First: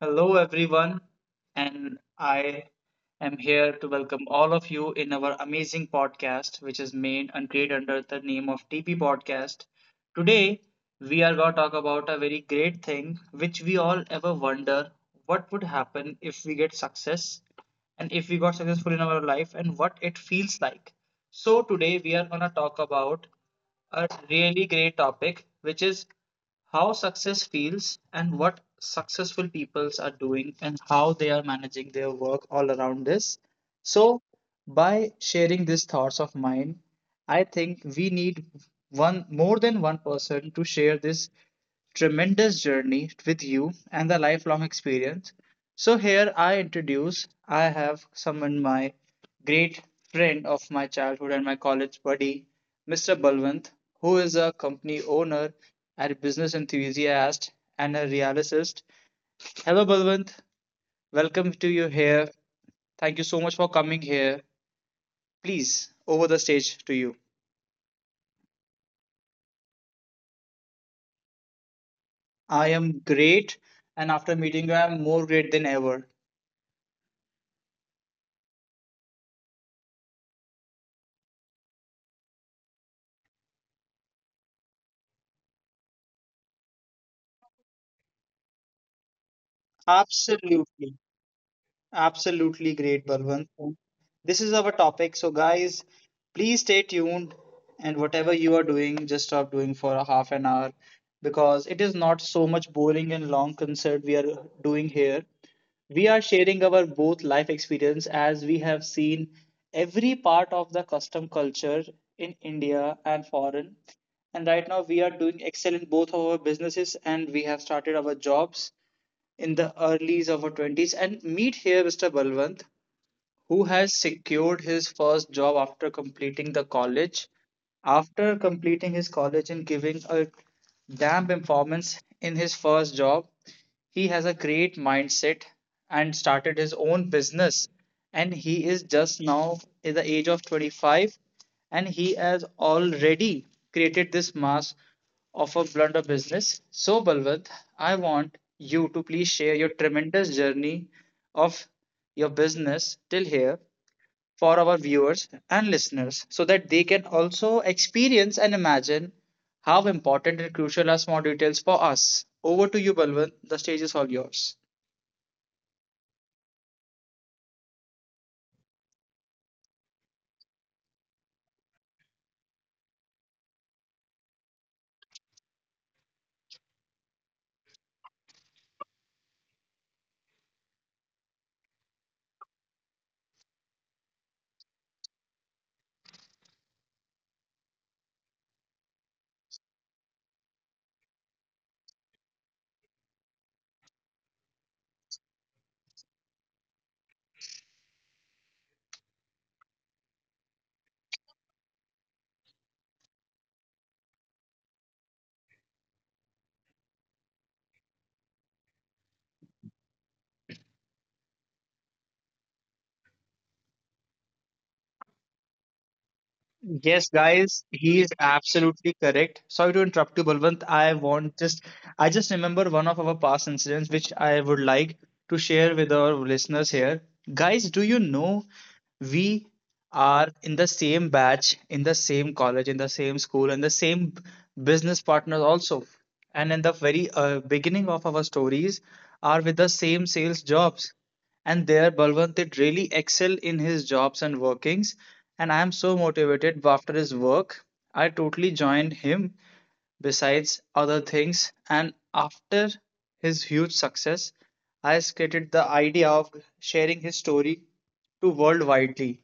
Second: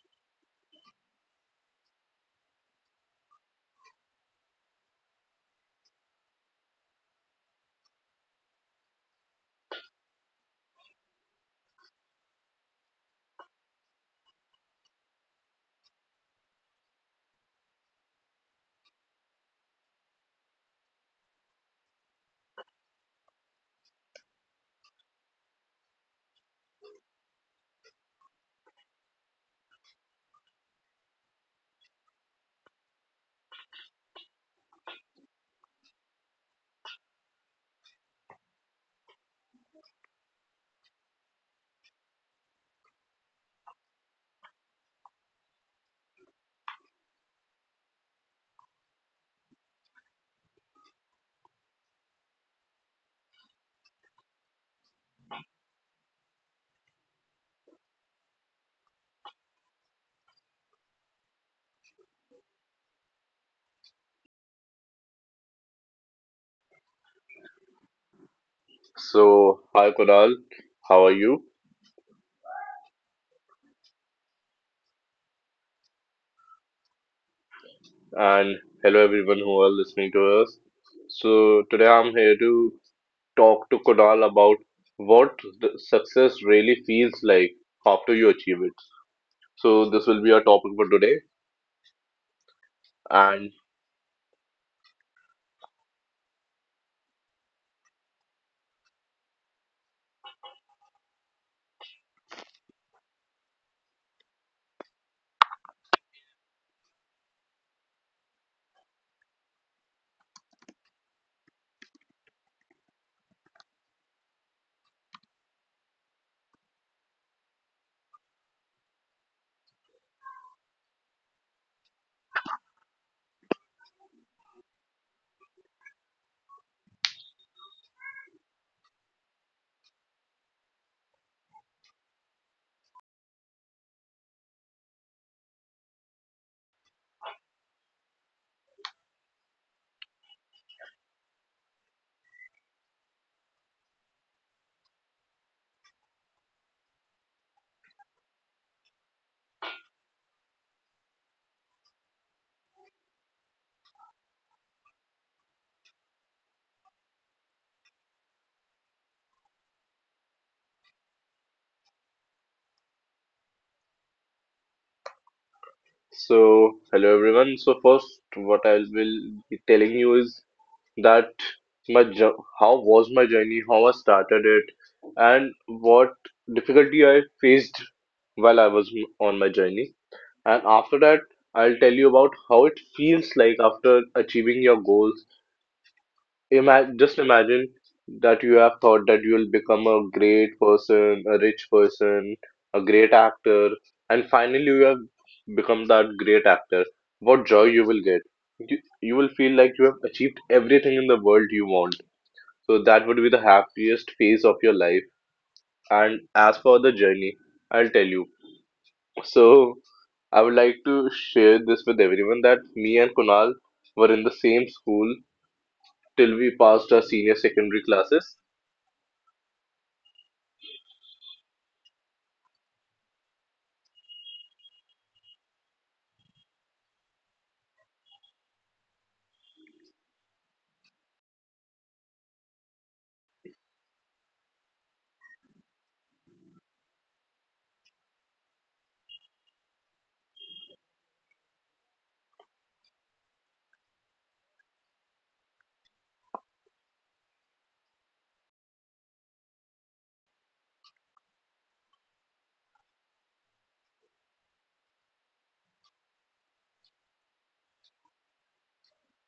Hello, everyone, and I am here to welcome all of you in our amazing podcast, which is made and created under the name of TP Podcast. Today, we are going to talk about a very great thing which we all ever wonder what would happen if we get success and if we got successful in our life and what it feels like. So, today we are going to talk about a really great topic, which is how success feels and what successful peoples are doing and how they are managing their work all around this. So, by sharing these thoughts of mine, I think we need one more than one person to share this tremendous journey with you and the lifelong experience. So here I have summoned my great friend of my childhood and my college buddy, Mr. Balwant, who is a company owner and business enthusiast and a realist. Hello, Balwant. Welcome to you here. Thank you so much for coming here. Please, over the stage to you. So, hi Kunal, how are you? I am great, and after meeting you, I am more great than ever. And hello everyone who are listening to us. So, today I'm here to talk to Kunal about what the success really feels like after you achieve it. So, this will be our topic for Absolutely. today. Absolutely great, And Balwant. This is our topic. So, guys, please stay tuned. And whatever you are doing, just stop doing for a half an hour because it is not so much boring and long concert we are doing here. We are sharing our both life experience as we have seen every part of the custom culture in India and foreign. And right now, we are doing excellent both of our businesses and we have started our jobs in the early of her 20s and meet here Mr. Balwant, who has secured his first job after completing the college. After completing his college and giving a damn performance in his first job, he has a great mindset and started his own business. And he is just now in the age of 25 and he has already created this mass of a blunder business. So, Balwant, I want you to please share your tremendous journey of your business till here for our viewers and listeners so that they can also experience and imagine how important and crucial are small details for us. Over to you, Balwant. The stage is all yours. so, hello everyone. So, first, what I will be telling you is that how was my journey, how I started it, and what difficulty I faced while I was on my journey. And after that, I'll tell you about how it feels like after achieving your goals. Imagine, just imagine that you have thought that you'll become a great person, a rich person, a great actor, and finally you have become that great actor. What joy you will get. You will feel like you have achieved everything in the world you want. So that would be the happiest phase of your life. And as for the journey, I'll tell you. So I would like to share this with everyone that me and Kunal were in the same school till we passed our Yes, senior guys, secondary he is classes. absolutely correct. Sorry to interrupt you, Balwant. I just remember one of our past incidents, which I would like to share with our listeners here. Guys, do you know we are in the same batch, in the same college, in the same school, and the same business partners also. And in the very beginning of our stories, are with the same sales jobs. And there, Balwant did really excel in his jobs and workings. And I am so motivated after his work. I totally joined him besides other things. And after his huge success, I skated the idea of sharing his story to world widely.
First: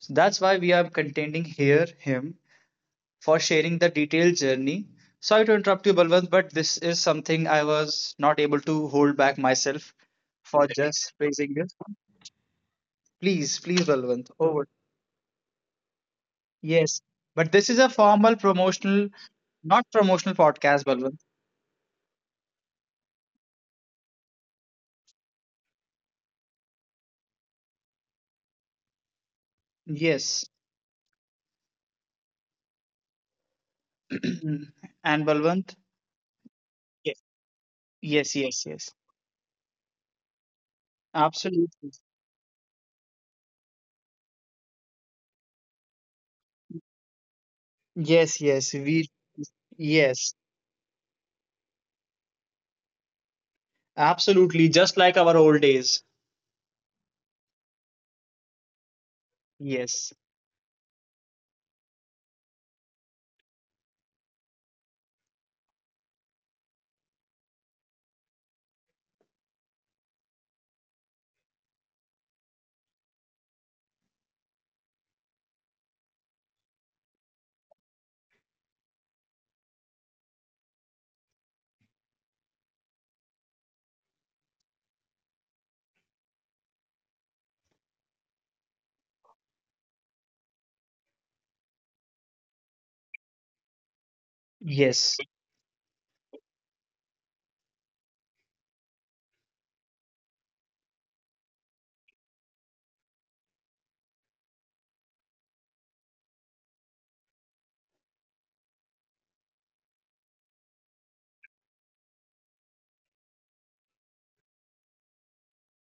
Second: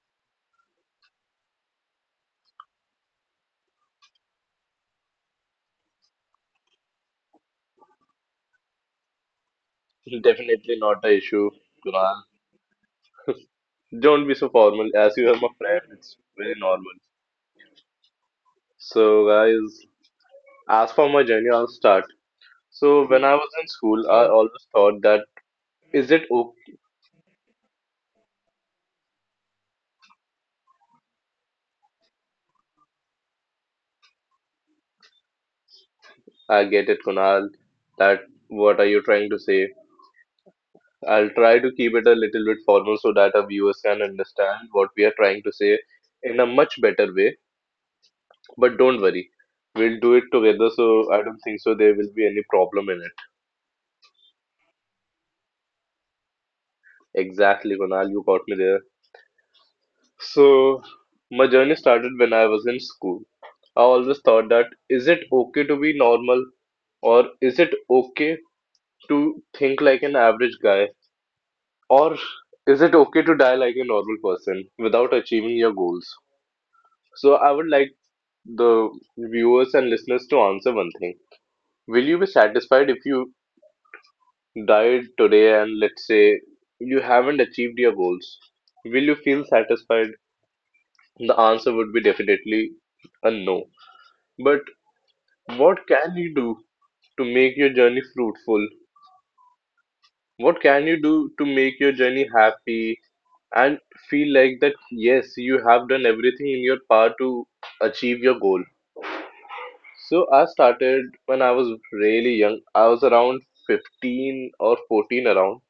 So that's why we are contending here him for sharing the detailed journey. Sorry to interrupt you, Balwant, but this is something I was not able to hold back myself for Definitely not just the issue, praising you. Kunal. Please, please, Don't Balwant. be so Over. formal. As you are my friend, it's very normal. Yes. But this is a formal promotional, So, guys, not promotional podcast, as for Balwant. my journey, I'll start. So, when I was in school, I always thought that is it okay? Yes. And Balwant? I get it, Yes. Kunal. That Yes, yes, what are yes. you trying to say? I'll try to keep Absolutely. it a little bit formal so that our viewers can understand what we are trying to say in a much better way. Yes, But yes. don't We, worry, we'll do it yes. together, so I don't think so there will be any problem in it. Absolutely. Just like our old days. Exactly, Kunal, you caught me there. Yes. So, my journey started when I was in school. I always thought that is it okay to be normal or is it okay to think like an average guy or is it okay to die like a normal person without achieving your goals? So I would like the viewers and listeners to answer one thing. Will you be satisfied if you died today and let's say you haven't achieved your goals, will you feel satisfied? The answer would be definitely a no. But Yes. what can you do to make your journey fruitful? What can you do to make your journey happy and feel like that yes, you have done everything in your power to achieve your goal? So I started when I was really young. I was around 15 or 14 around,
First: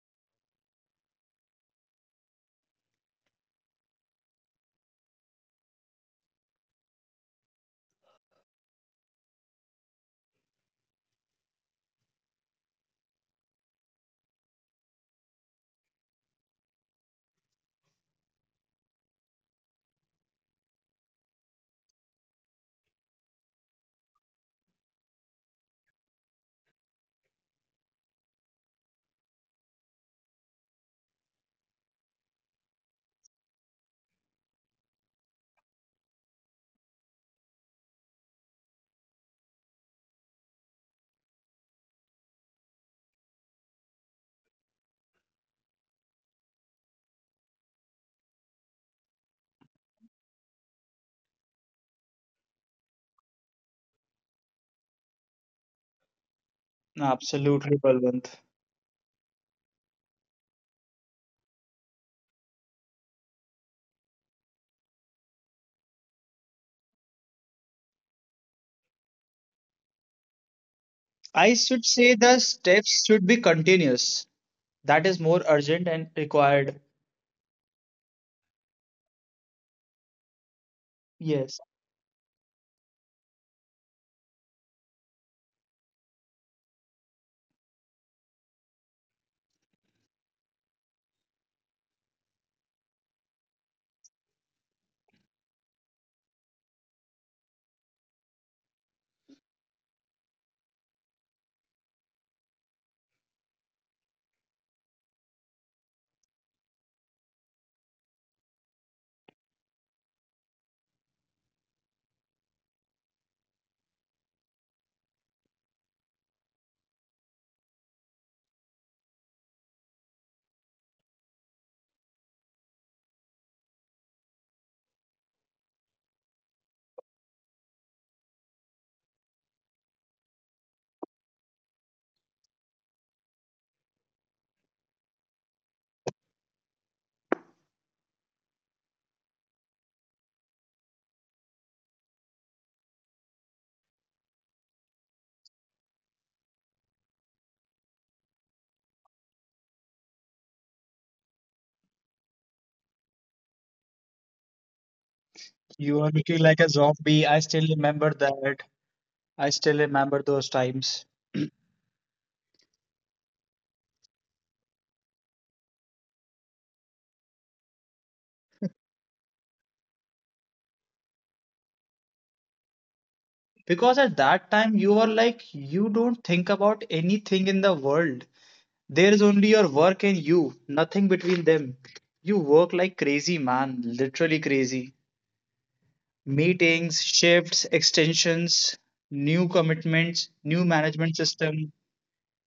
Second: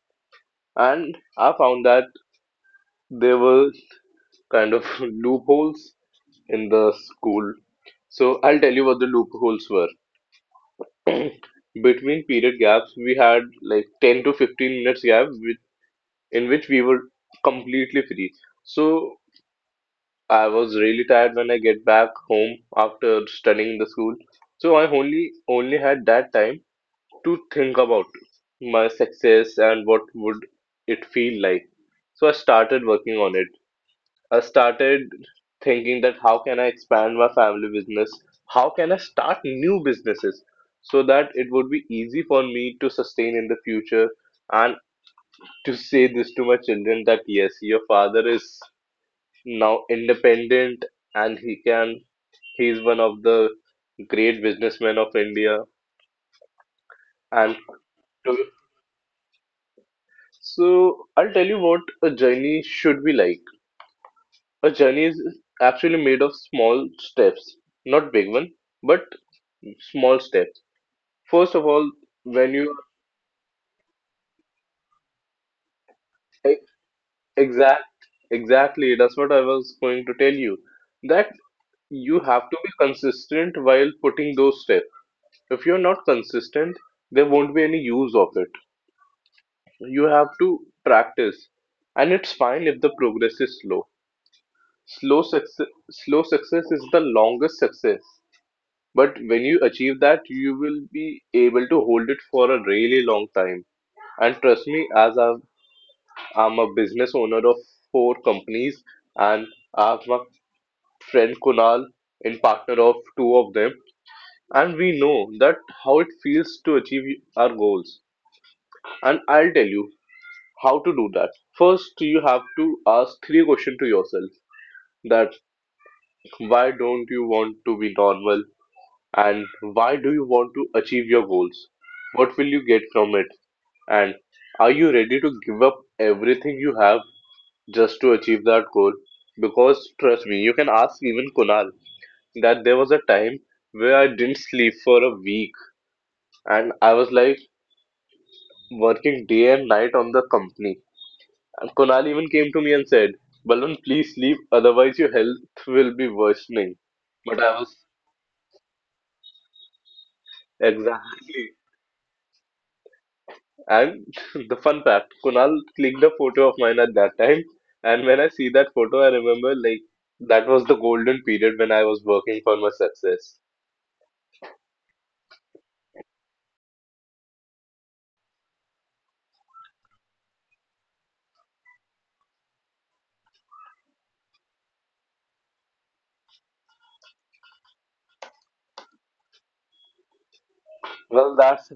and I found that there were kind of loopholes in the school. So I'll tell you what the loopholes were. Between period gaps, we had like 10 to 15 minutes gap with, in which we were completely free. So I was really tired when I get back home after studying in the school. So I only had that time to think about my success and what would it feel like. So I started working on it. I started thinking that how can I expand my family business? How can I start new businesses so that it would be easy for me to sustain in the future and to say this to my children that yes, your father is now independent, and he is one of the great businessmen of India. And Absolutely, Balwant. to- so I'll tell you what a journey should be like. A journey is actually made of small steps, not big one. But small steps. First I of should all, say the when you steps should be continuous. That is more urgent and e- required. exact exactly that's what I was going to tell you, that Yes. you have to be consistent while putting those steps. If you're not consistent, there won't be any use of it. You have to practice, and it's fine if the progress is slow. Slow success is the longest success. But when you achieve that, you will be able to hold it for a really long time. And trust me, as I'm a business owner of four companies, and I have my friend Kunal in partner of two of them. And we know that how it feels to achieve our goals. And I'll tell you how to do that. First, you have to ask three questions to yourself, that why don't you want to be normal and why do you want to achieve your goals? What will you get from it? And are you ready to give up everything you have just to achieve that goal? Because trust me, you can ask even Kunal that there was a time where I didn't sleep for a week and I was like working day and night on the company. And Kunal even came to me and said, Balwant, please sleep, otherwise your You are looking health like will a be zombie. I worsening. still But remember I was that. I still remember those times. exactly. And the fun fact, Kunal clicked a photo of mine at that time. And when I see that photo, I remember like that was the golden period when I was working for my Because success. at that time, you are like, you don't think about anything in the world. There is only your work and you, nothing between them. You work like crazy, man, literally crazy. Meetings, shifts, extensions, new commitments, new management system, Well, that's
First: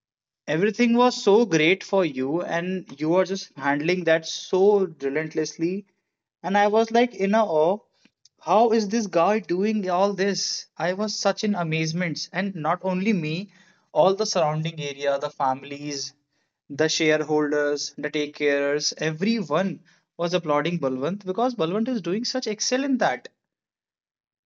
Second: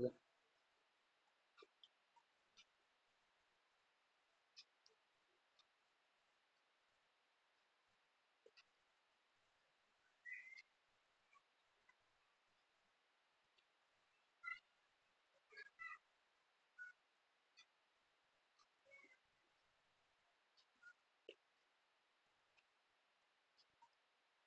everything was so great for you and you were just handling that so relentlessly, and I was like in a awe. How is this guy doing all this? I was such in amazement, and not only me, all the surrounding area, the families, the shareholders, the take carers, everyone was applauding Balwant because Balwant is doing such excel in that.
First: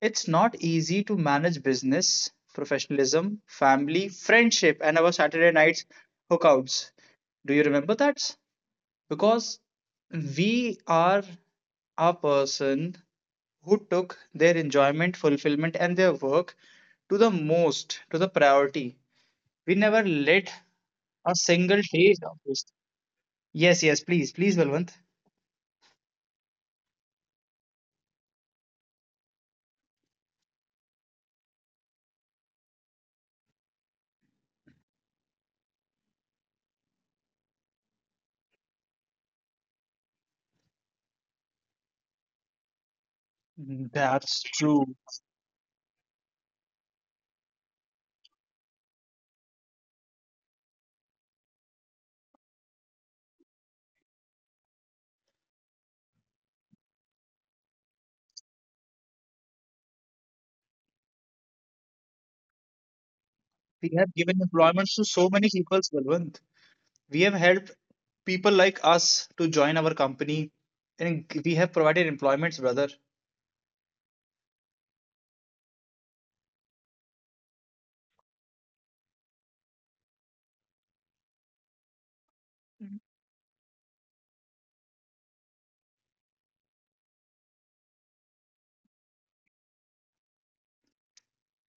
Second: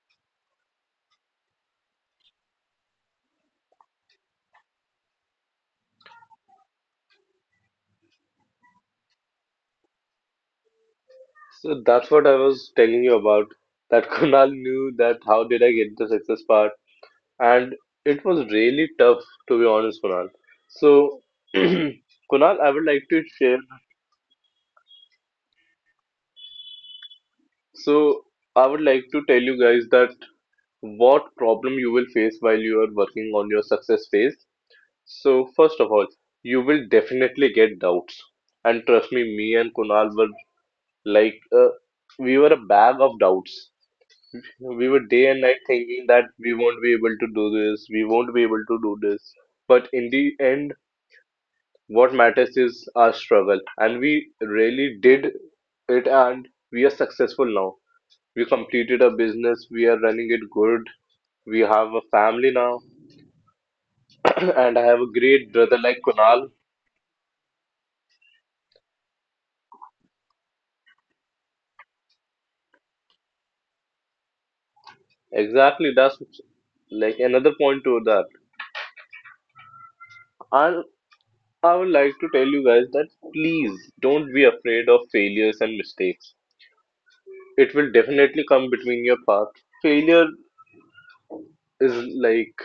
It's not easy to manage business, professionalism, family, friendship, and our Saturday nights hookouts. Do you remember that? Because we are So that's a what I was person telling you about. who That took Kunal their knew enjoyment, that how did I fulfillment, get and the their success work part, to the and most, to it the was really priority. tough, to be We honest, never Kunal. let So a single day of Kunal, this. I would like to share. Yes, yes, please, please, Balwant. So I would like to tell you guys that what problem you will face while you are working on your success phase. So first of all, you will definitely get doubts, and trust me, me and Kunal were like we were a bag of doubts. That's We were true. day and night thinking that we won't be able to do this, we won't be able to do this. But in the end, what matters is our struggle. And we really did it, and we are successful now. We completed a business, we are running it good, we have a family now, We and I have have a given great employment brother to like so many Kunal. people, Balwant. We have helped people like us to join our company and we have provided employments, brother. Exactly, that's like another point to that. And I would like to tell you guys that please don't be afraid of failures and mistakes, it will definitely come between your path. Failure is like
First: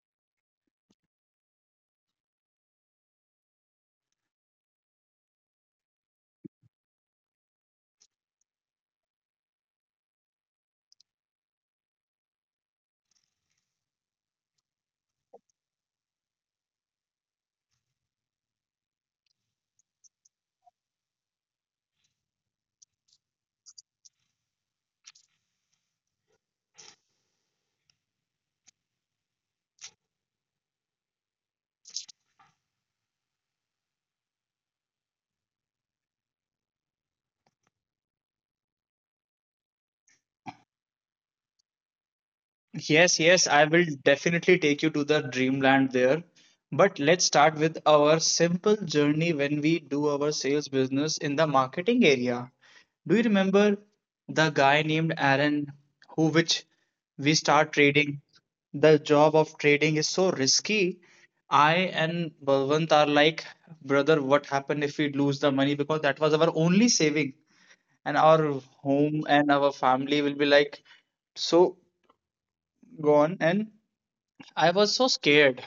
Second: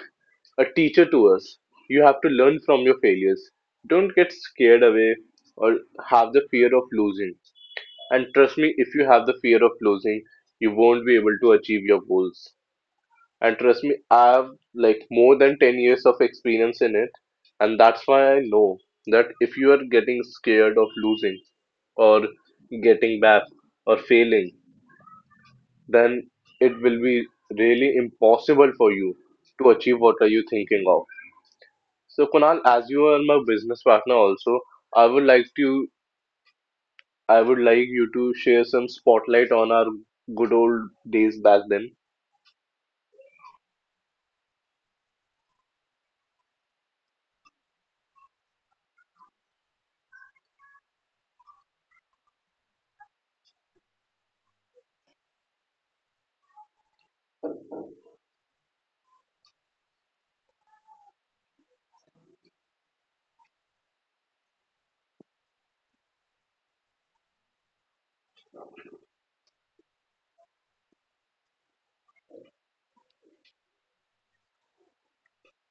a teacher to us. You have to learn from your failures. Don't get scared away or have the fear of losing. And trust me, if you have the fear of losing, you won't be able to achieve your goals. And trust me, I have like more than 10 years of experience in it. And that's why I know that if you are getting scared of losing or getting back or failing, then it will be really impossible for you to achieve what are you thinking of. So Kunal, as you are my business partner also, I would like to I would like you to share some spotlight on our good old days back then. Yes, yes, I will definitely take you to the dreamland there. But let's start with our simple journey when we do our sales business in the marketing area. Do you remember the guy named Aaron who which we start trading? The job of trading is so risky. I and Balwant are like, brother, what happened if we lose the money? Because that was our only saving, and our home and our family will be like so gone. And I was so scared.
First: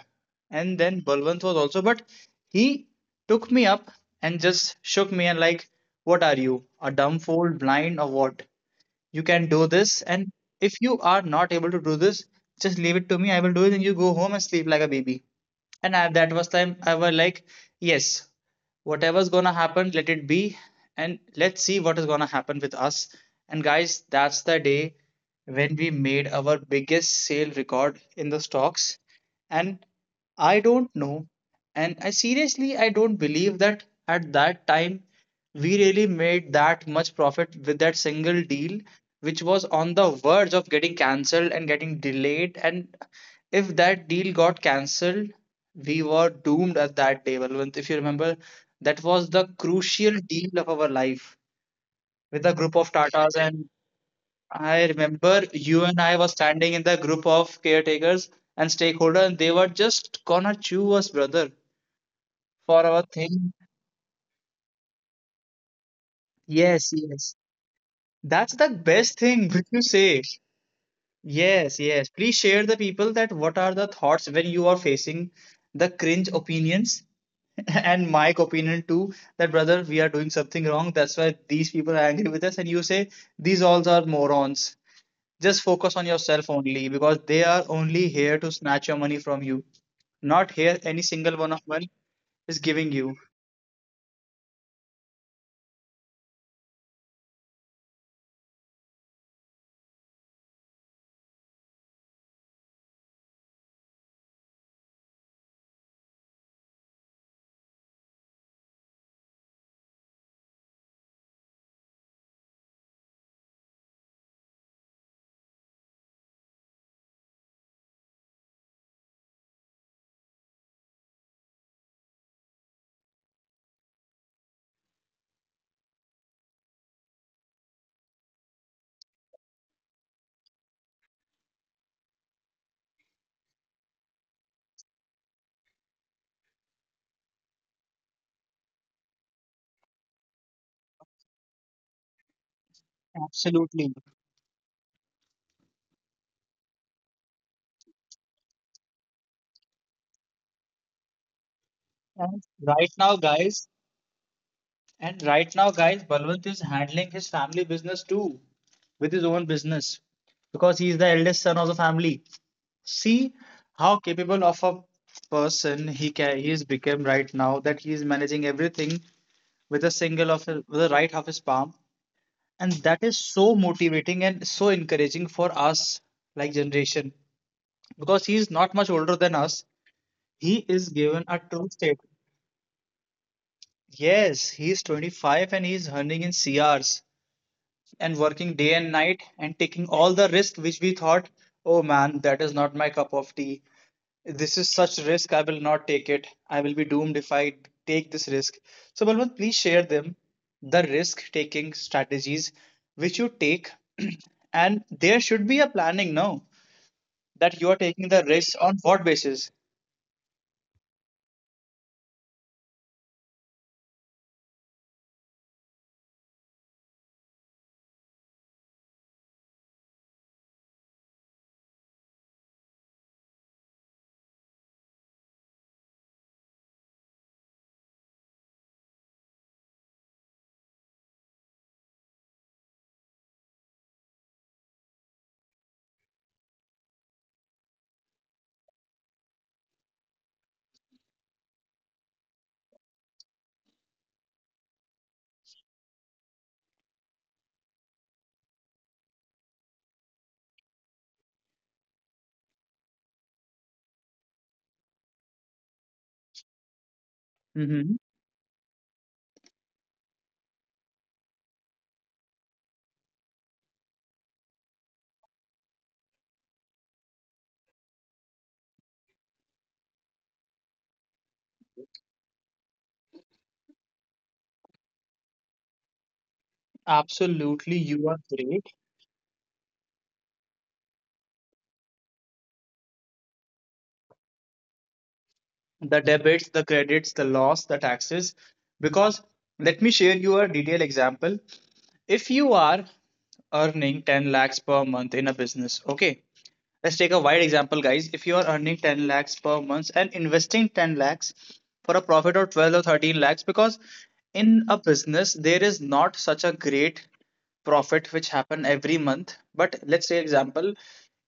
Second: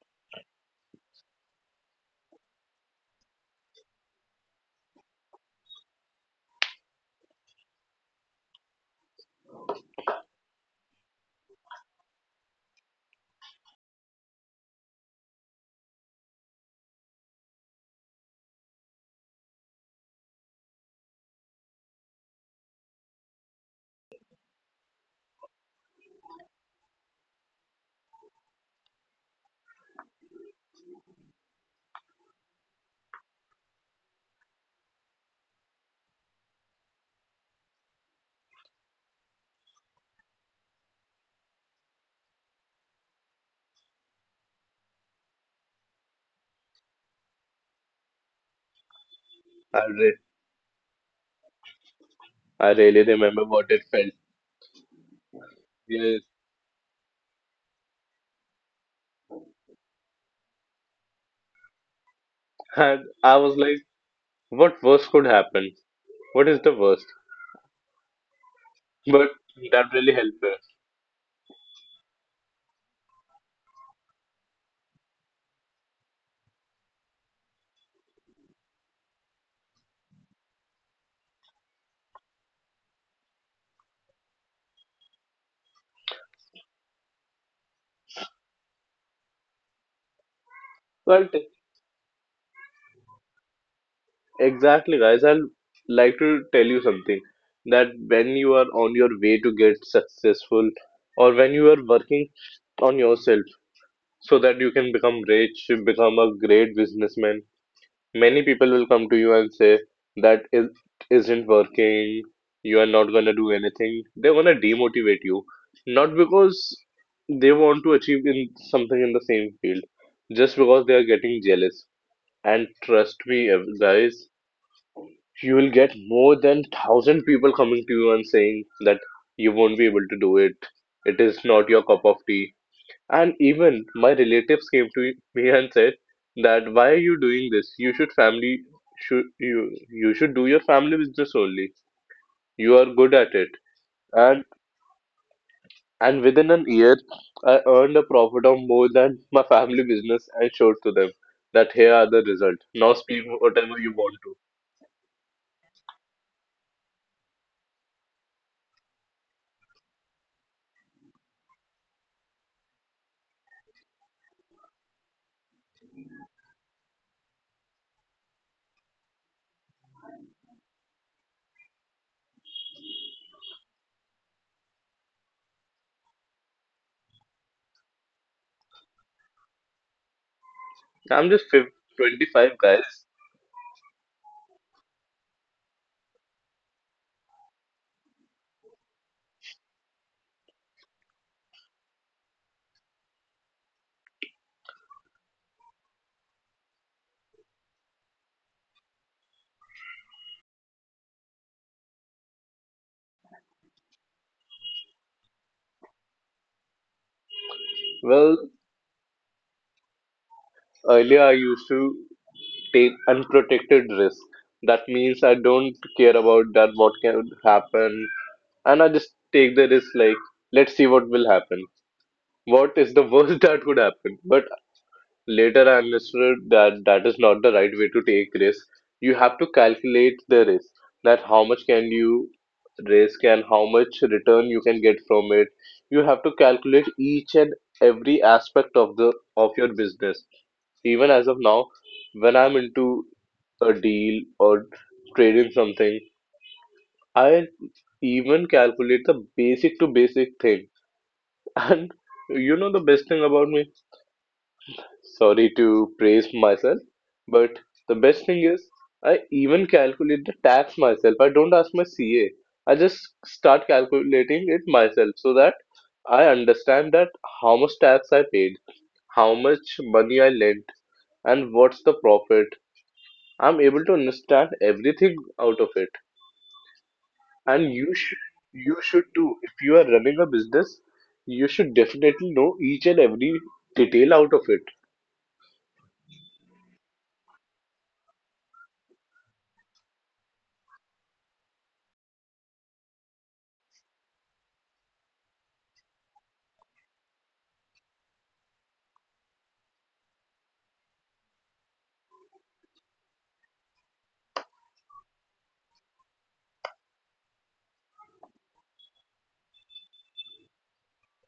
And then Balwant was also, but he took me up and just shook me and like, what are you, a dumb fool, blind or what? You can do this, and if you are not able to do this, just leave it to me. I will do it and you go home and sleep like a baby. And at that was time I was like, yes, whatever's gonna happen, let it be, and let's see what is gonna happen with us. And guys, that's the day when we made our biggest sale record in the stocks. And I don't know, and I don't believe that at that time we really made that much profit with that single deal, which was on the verge of getting cancelled and getting delayed. And if that deal got cancelled, we were doomed at that day, Balwant. If you remember, that was the I crucial re- deal of our life with a I group of really Tatas. remember And what it felt. I remember you and I Yes. were standing in the group of caretakers and stakeholder, and they were just gonna chew us, brother, for our And I thing. was like, what worst could happen? What is the Yes, worst? yes. That's the best But thing which you that really say. helped us. Yes, yes. Please share the people that what are the thoughts when you are facing the cringe opinions and my opinion too, that brother, we are doing something wrong. That's why these people are angry with us. And you say, these all are morons. Just focus on yourself only because they are only here to snatch your money from you. Not here any Well, single one of them is giving you. exactly, guys. I'd like to tell you something, that when you are on your way to get successful, or when you are working on yourself so that you can become rich, become a great businessman, many people will come to you and say that it isn't working, you are not gonna do anything. They're gonna demotivate you, not because they want to achieve in something in the same field, just because they are getting jealous. And trust me, guys, you will get more than 1,000 people coming to you and saying that you won't be able to do it, it is not your cup of tea. And even my relatives came to me and said that why are you doing this, you should do your family business only, you are good at it. Absolutely. and and within an year, I earned a profit of more than my family business and showed to them that here are the And result, now right now, speak guys, whatever you want to. And right now, guys, Balwant is handling his family business too with his own business because he is the eldest son of the family. See how capable of a person he is become right now that he is managing everything with a single of his, with the right of his palm, and that is so motivating and so encouraging for us like generation because he is not much older than us. He is I'm given a just 5 true state. 25, guys. Yes, he is 25 and he is earning in CRs and working day and night and taking all the risk which we thought, oh man, that is not my cup of tea. This is such risk, I will not take it. I will be doomed if I take this risk. So, Balwant, please share them the risk taking strategies which you take, and there should be a planning now that you are taking the well risks on what basis. Earlier, I used to take unprotected risk. That means I don't care about that what can happen, and I just take the risk. Like, let's see what will happen. What is the worst that could happen? But later, I understood that that is not the right way to take risk. You have to calculate the risk. That how much can you risk and how much return you can get from it. You have to calculate each and every aspect of the of your business, even as of now, when I'm into a deal or trading something, I even calculate the basic to basic thing. And you know the best thing about me? Sorry to praise myself, but the Hmm. best thing is, I even calculate the tax myself. I don't ask my CA. I just start calculating it myself so that I understand that how much tax I paid, how much money I lent, and what's the profit. I'm able to understand everything out of it. And Absolutely, you are great. you should too. If you are running a business, you should definitely know each and every detail out of it. The debits, the credits, the loss, the taxes. Because let me share you a detailed example. If you are earning 10 lakhs per month in a business, okay, let's take a wide example, guys. If you are earning 10 lakhs per month and investing 10 lakhs for a profit of 12 or 13 lakhs, because in a business, there is not such a great profit which happen every month. But let's say example,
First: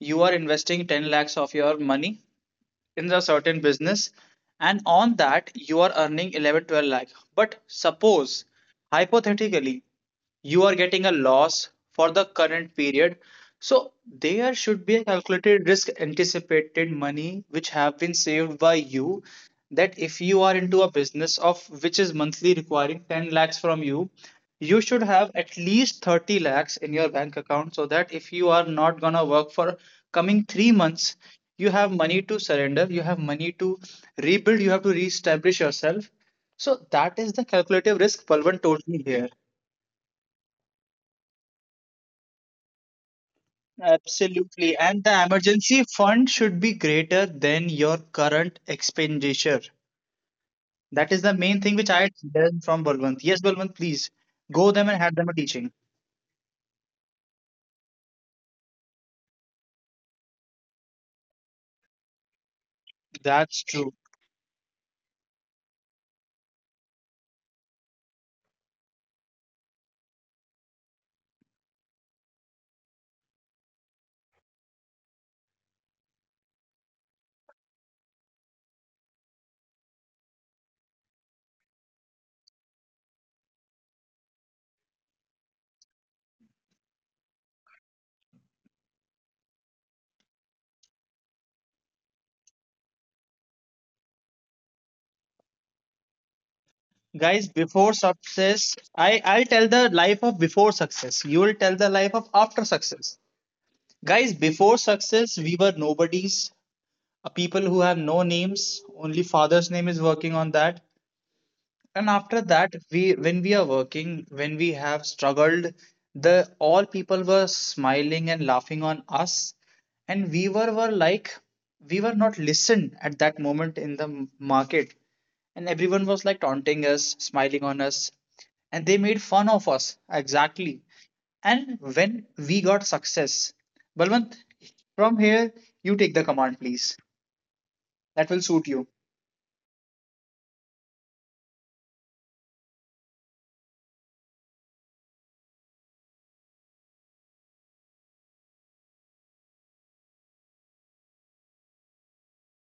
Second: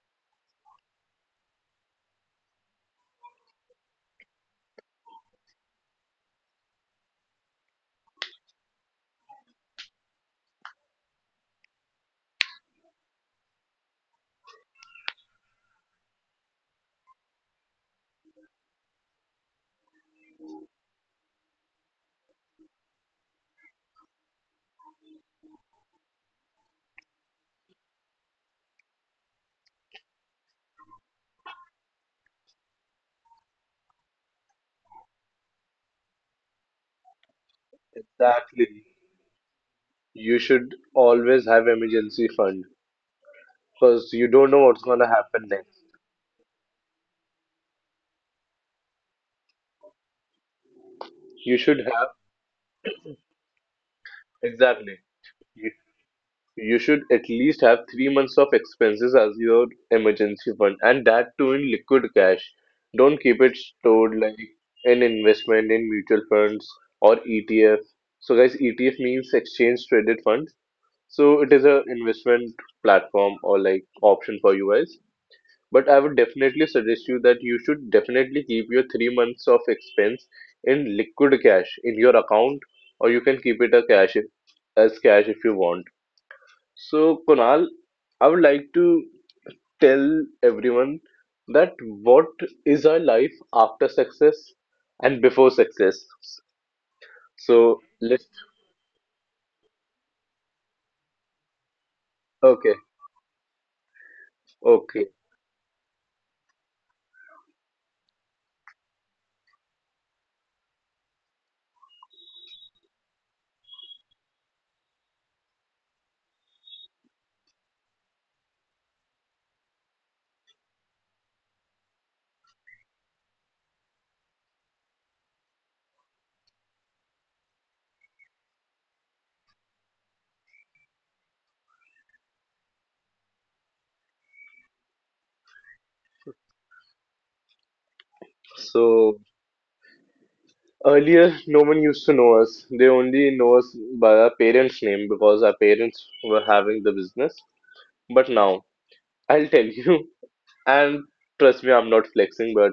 you are investing 10 lakhs of your money in a certain business and on that you are earning 11, 12 lakh, but suppose hypothetically you are getting a loss for the current period. So there should be a calculated risk anticipated money which have been saved by you that if you are into a business of which is monthly requiring 10 lakhs from you, you should have at least 30 lakhs in your bank account so that if you are not gonna work for coming 3 months, you have money to surrender, you have money to rebuild, you have to reestablish yourself. So that is the calculative risk Palvan told Exactly. me here. You should always have emergency fund because you don't know Absolutely. what's And gonna the happen emergency next. fund should be greater than your current expenditure. That is the You main thing should which I have. had learned from Balwant. Yes, Balwant, please go them and Exactly. have them a teaching. You should at least have 3 months of expenses as your emergency fund, and that too in liquid cash. Don't keep it That's true. stored like an investment in mutual funds or ETF. So, guys, ETF means exchange traded funds. So, it is an investment platform or like option for you guys. But I would definitely suggest you that you should definitely keep your 3 months of expense in liquid cash in your account, or you can keep it a cash as cash if you want. So, Kunal, I would like to tell everyone that what is our life after success and before success. Guys, So, before let's. success, I'll tell the life of before success. You will tell the life of after Okay, success. Guys, before okay. success, we were nobodies, people who have no names. Only father's name is working on that. And after that, we when we are working, when we have struggled, the all people were smiling and laughing on us, and we were like we were not listened at that moment in the market, and everyone was like taunting us, smiling on us, and they made fun of us, exactly. And when we got success, Balwant, from here, you take the command, please. That will suit you. So, earlier, no one used to know us. They only know us by our parents' name because our parents were having the business. But now, I'll tell you, and trust me, I'm not flexing, but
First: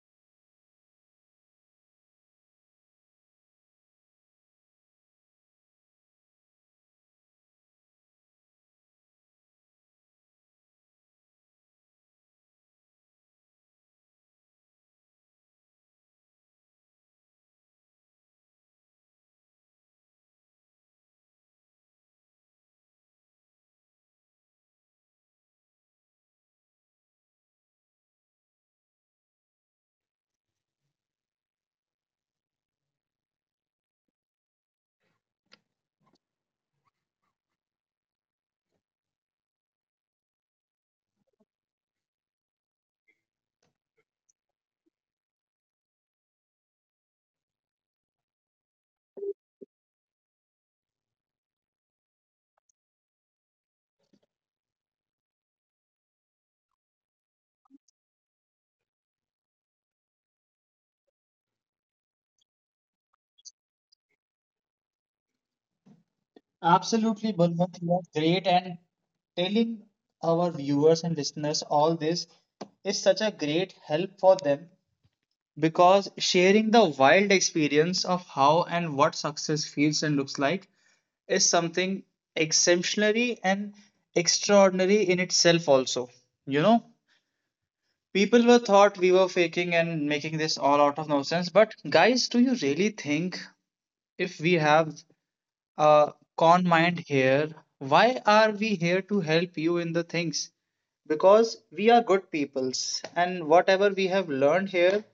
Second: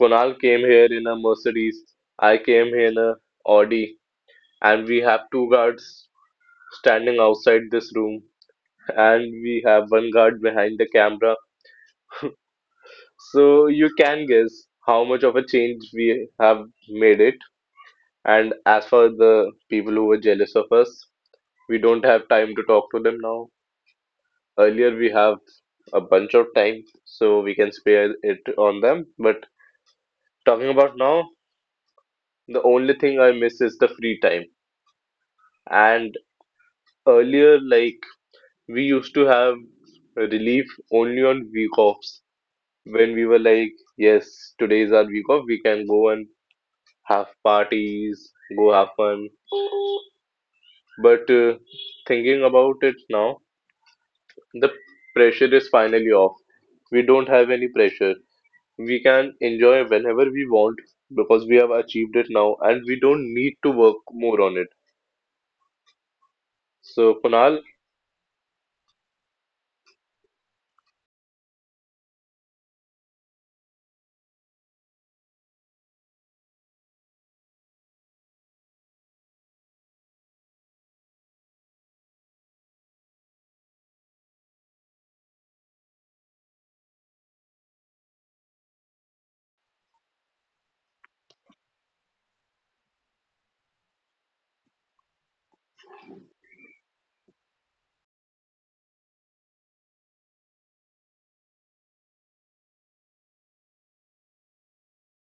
Kunal came here in a Mercedes. I came here in a Audi and we have two guards standing outside this room, and we have one guard behind the camera. So you can guess how much of a change we have made it. And as for the people who were jealous of us, we don't have time to talk to them now. Earlier, we have a bunch of time, so we can spare it on them. But talking about now, the only thing I miss is the free time. And earlier, like, we used to have relief only on week offs when we were like, yes, today is our week off, we can go and have parties, go have fun. But thinking about it now, the pressure is finally off. We don't have any pressure. We can enjoy whenever we want because we have achieved it now and we don't need to work more on it. So, Absolutely, Kunal, Balwant, you are great. And telling our viewers and listeners all this is such a great help for them, because sharing the wild experience of how and what success feels and looks like is something exemplary and extraordinary in itself, also. You know, people were thought we were faking and making this all out of nonsense, but guys, do you really think if we have uh, con mind here? Why are we here to help you in the things? Because we are good peoples, and whatever we have learned here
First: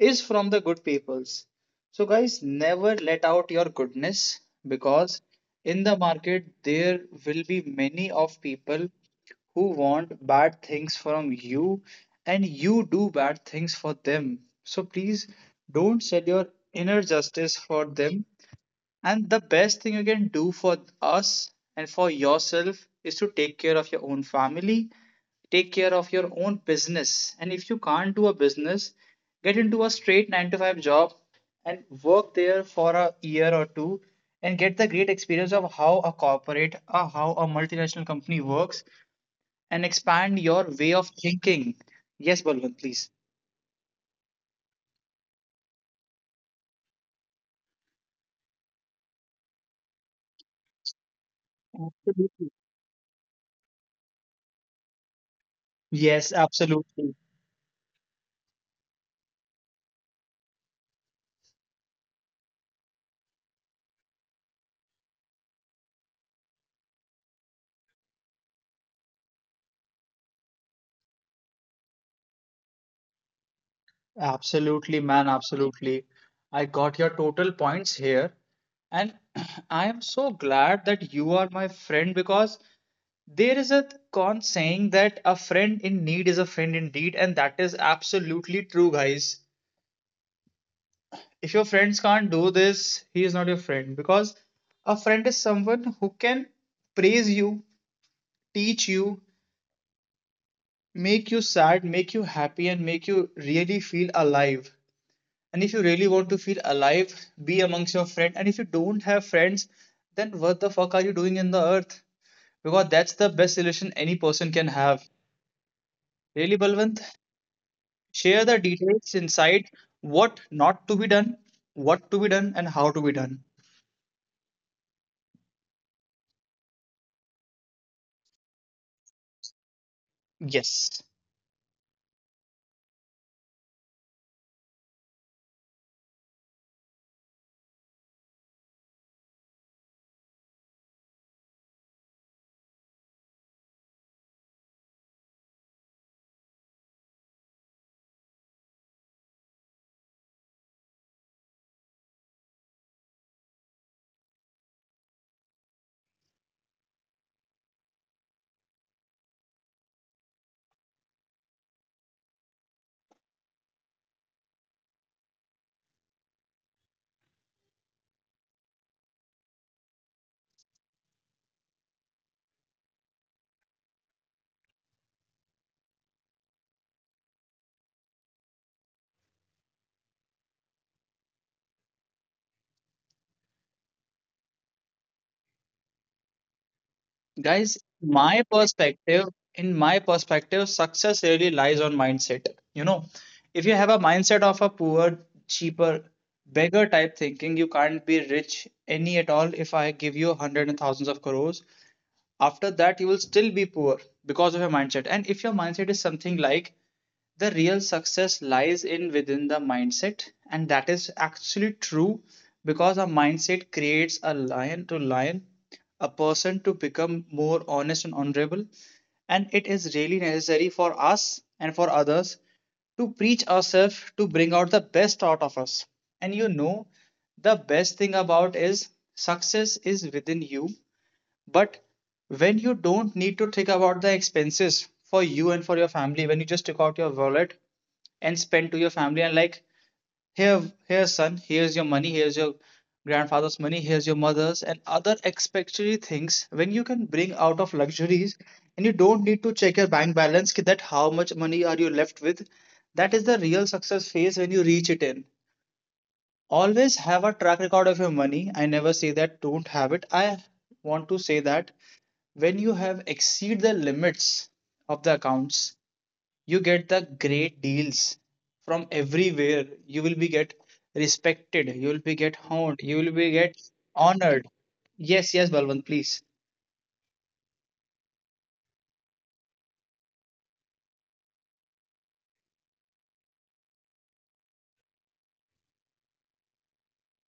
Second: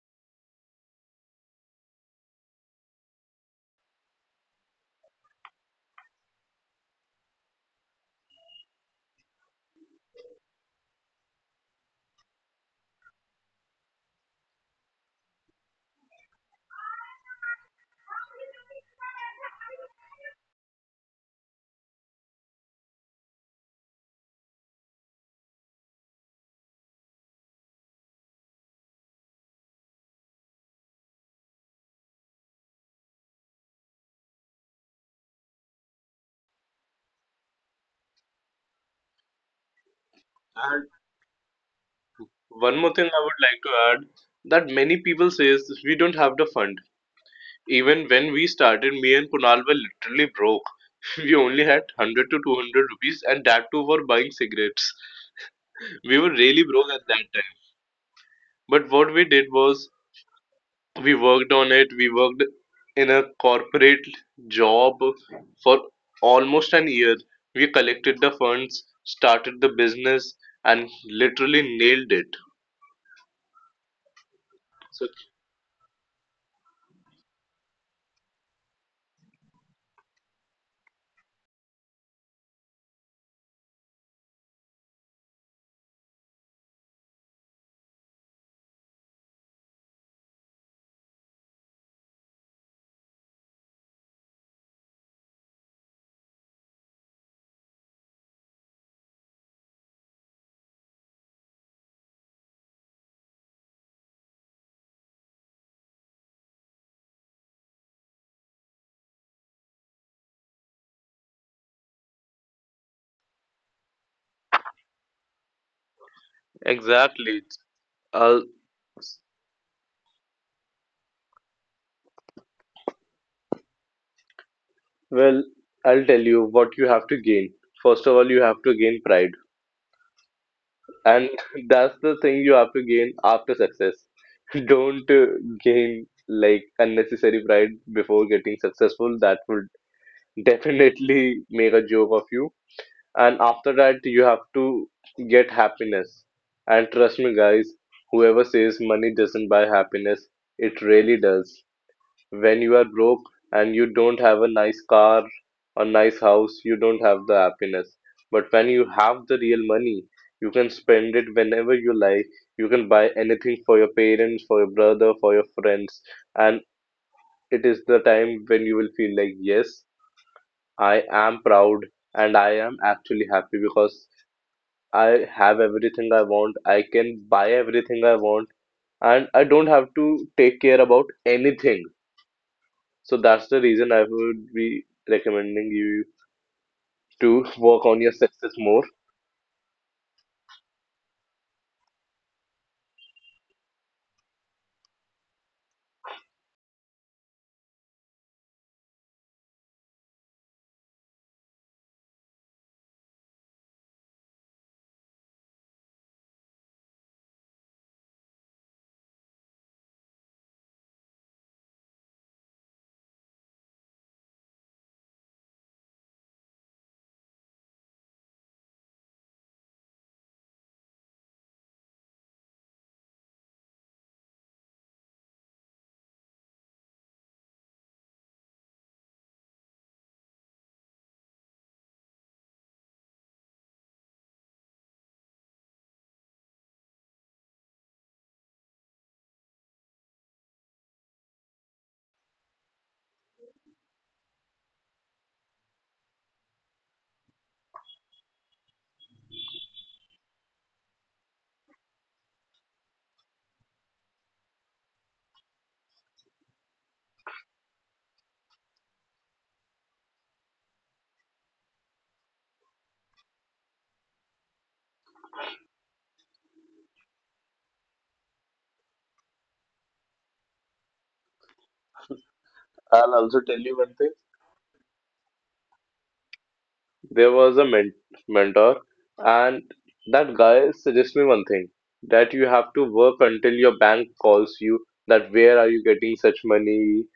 is from the good peoples. So, guys, never let out your goodness, because in the market there will be many of people who want bad things from you and you do bad things for them. So, please don't sell your inner justice for them. And the best thing you can do for us and for yourself is to take care of your own family, take care of your own business. And if you can't do a business, get into a straight 9 to 5 job and work there for a year or two and get the great experience of how a corporate or how a multinational company works, and expand your and way of thinking. Yes, one Balwant, more thing please. I would like to add that many people says we don't have the fund. Even when we started, me and Kunal were literally broke. We only had 100 to Absolutely. 200 rupees, and that too for buying cigarettes. We Yes, were really broke absolutely. at that time. But what we did was we worked on it. We worked in a corporate job for almost an year. We collected the funds, started the business, and literally nailed it. Absolutely, So man, absolutely. I got your total points here. And I am so glad that you are my friend, because there is a con saying that a friend in need is a friend indeed, and that is absolutely true, guys. If your friends can't do this, he is not your friend, because a friend is someone who can praise you, teach you, make you sad, make you happy, and make you really feel alive. And if you really want to feel alive, be amongst your friends. And if you don't have friends, then what the fuck are you doing in the earth? Because that's the best solution any person can have. Really, Balwant, exactly. share I'll, the details inside, what not to be done, what to be done, and how to be done. well, I'll tell you what you have to gain. First of all, you have to gain pride. Yes. And that's the thing you have to gain after success. Don't gain like unnecessary pride before getting successful that would definitely make a joke of you. And after that you have to get happiness. And trust me guys, whoever says money doesn't buy happiness, it really does. When you are broke and you don't have a nice car or nice house, you don't have the happiness. But when you have the real money, you can spend it whenever you like. You can buy anything for your parents, for your brother, for your friends. And it is the time when you will feel like, yes, I am proud and I am actually happy, because I have everything I want, I can buy everything I want, and I don't have to take care about anything. So that's the reason I would be recommending you to Guys, work on your my success more. perspective, in my perspective, success really lies on mindset. You know, if you have a mindset of a poor, cheaper, beggar type thinking, you can't be rich any at all. If I give you hundred and thousands of crores, after that you will still be poor because of your mindset. And if your mindset is something like, the real success lies in within the mindset, and that is actually true, because our mindset creates a lion to lion, a person to become more honest and honorable. And it is really necessary for us and for others to preach ourselves, to bring out the best out of us. And you know, the best thing about is success is within you. But when you don't need to think about the expenses for you and for your family, when you just take out your wallet and spend to your family and like, here, here, son, here's your money, here's your grandfather's money, here's your mother's and other expectory things, when you can bring out of luxuries and you don't need to check your bank balance ki that how much money are you left with, that is the real success phase when you reach it in. Always have a track record of your money. I never say that don't have it. I want to say that when you have exceed the limits of the accounts, you get the great deals from everywhere. You will be get respected, you will be get honed, you will I'll be also get tell you one thing. honored. Yes, yes, Balwant, please. There was a mentor, and that guy suggested me one thing that you have to work until your bank calls you that where are you getting such money?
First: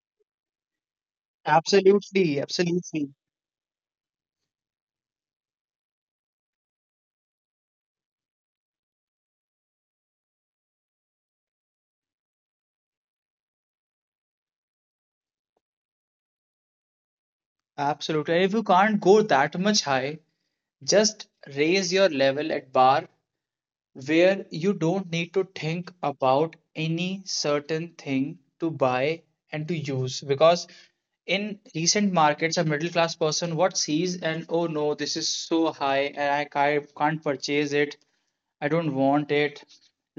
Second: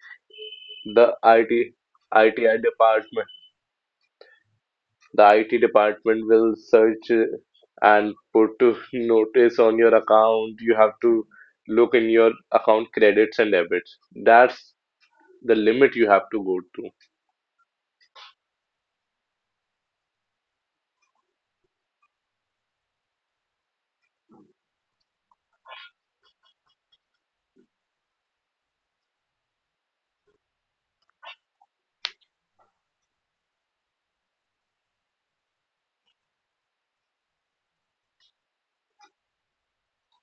The IT Absolutely, ITI absolutely. department, the IT department will search and put to notice on your account. You have to look in your account credits and debits. That's the limit you have to go to. Absolutely. And if you can't go that much high, just raise your level at bar where you don't need to think about any certain thing to buy and to use, because in recent markets a middle class person what sees and, oh no, this is so high and I can't purchase it, I don't want it,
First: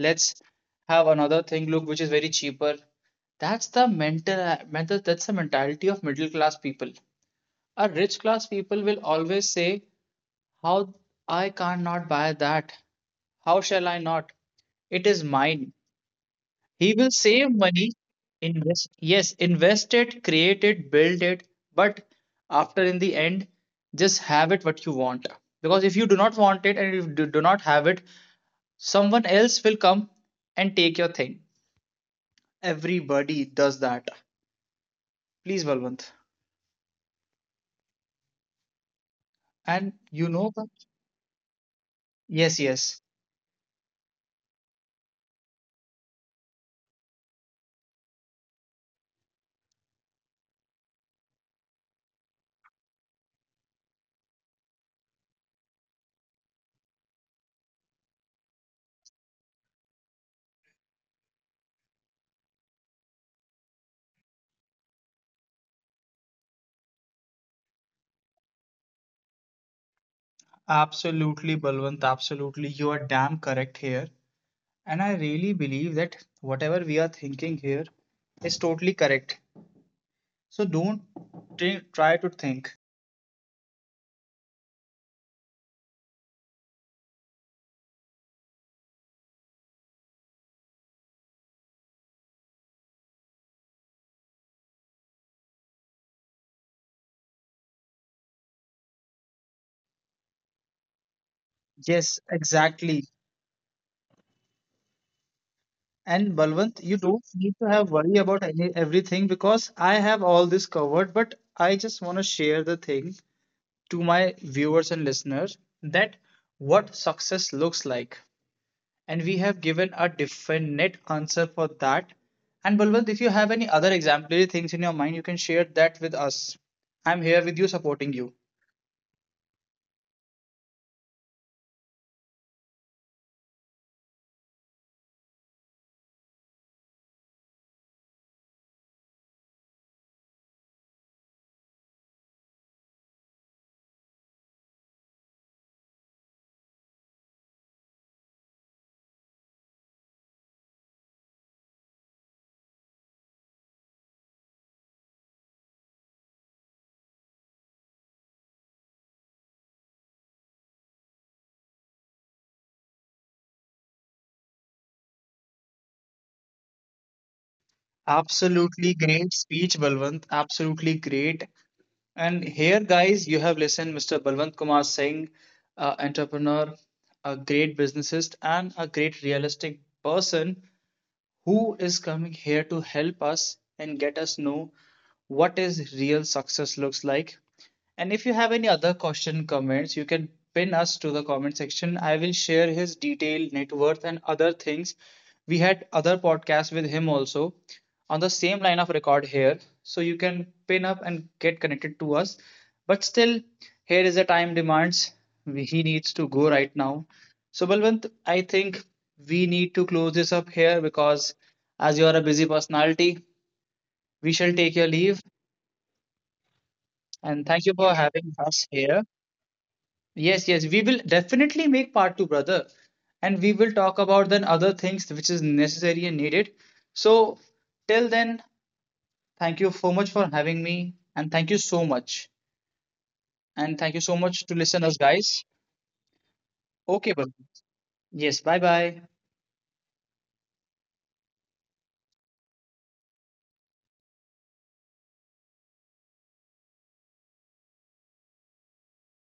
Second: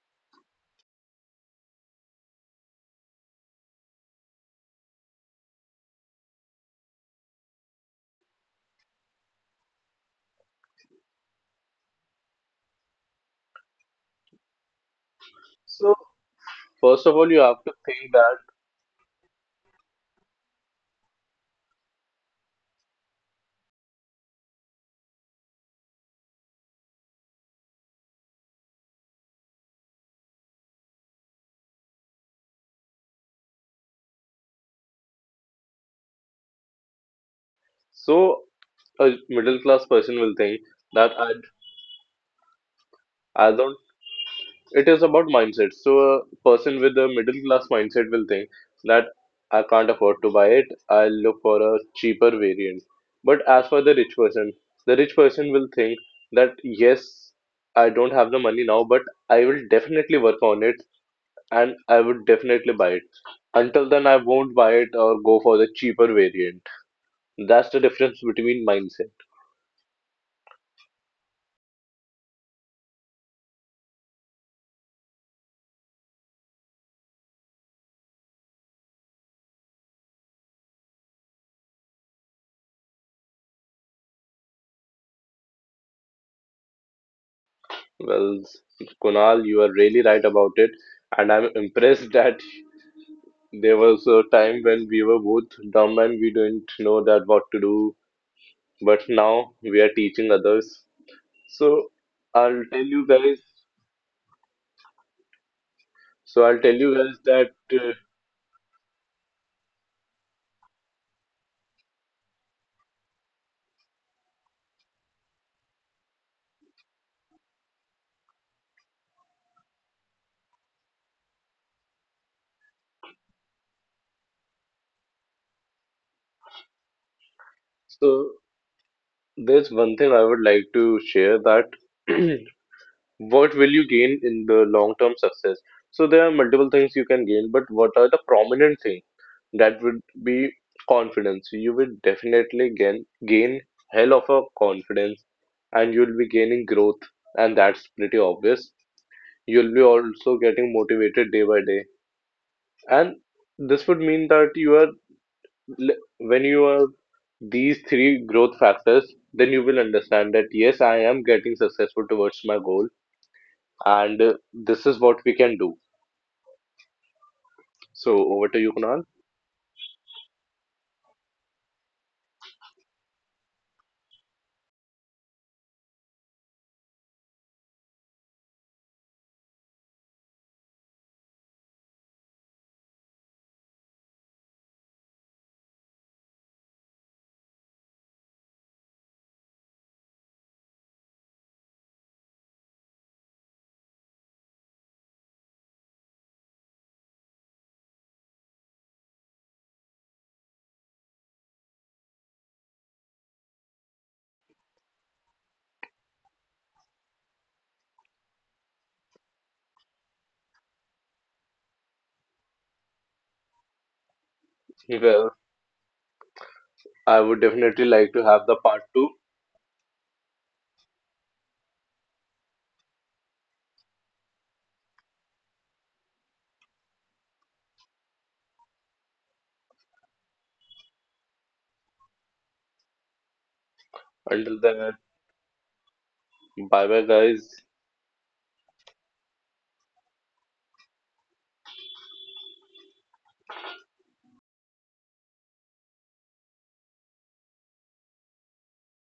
let's have another thing look which is very cheaper. That's the mental that's the mentality of middle class people. A rich class people will always say, how I can not buy that? How shall I not? It is mine. So He first will of all, you save have to money, think that. invest, yes, invest it, create it, build it, but after in the end, just have it what you want. Because if you do not want it and if you do not have it, someone else will come and take your thing. Everybody does that. Please, Balwant. So a middle class And person you will know think that? that I Yes, yes. I don't. It is about mindset. So a person with a middle class mindset will think that I can't afford to buy it. I'll look for a cheaper variant. But as for the rich person will think that yes, I don't have the money now, but I will definitely work on it and I would definitely buy it. Until then, I won't buy it or go for the cheaper variant. That's the difference between mindset. Absolutely, Balwant. Absolutely. You are damn correct here. And I really believe that whatever we are thinking here is totally correct. So don't try to think. Well, Kunal, you are really right about it, and I'm impressed that there was a time when we were both dumb and we didn't know that what to do, but now we are teaching others. So Yes, I'll tell exactly. you guys. And So I'll Balwant, tell you you don't guys need that. to have Uh, worry about any everything, because I have all this covered, but I just want to share the thing to my viewers and listeners that what success looks like. And we have given a definite answer for that. And Balwant, if you have any other exemplary things in your mind, you can share that with us. I'm here with you, supporting you. so there's one thing I would like to share that what will you gain in the long term success? So there are multiple things you can gain, but what are the prominent things? That would be confidence. So you will definitely gain hell of a confidence, and you'll be gaining growth, and that's pretty obvious. You'll be also getting motivated day by day, and this would mean that you are when you are these three growth factors, then you will understand that yes, I am getting successful towards my goal, and this is what we can do. So over to you, Absolutely Kunal. great speech, Balwant. Absolutely great. And here, guys, you have listened Mr. Balwant Kumar Singh, entrepreneur, a great businessist, and a great realistic person who is coming here to help us and get us know what is real success looks like. And if you have any other question comments, you can pin us to the comment section. I will share his detailed net worth and other things. We had other podcasts with him also on the same line of record here. So you can pin up and get connected to us. But still, here is the time demands. He needs to go right now. So, Balwant, I think we need to close this up here because as you are a busy personality, we shall take your leave Well, I would and thank you definitely for like to having have the us part here. two. Yes, yes, we will definitely make part two, brother, and we will talk about then other things which is necessary and needed. So, till then, thank you so much for having me and thank you so much. And thank you so much to Until listen us then, guys. bye bye, Okay, Balwant. guys. Yes, bye bye.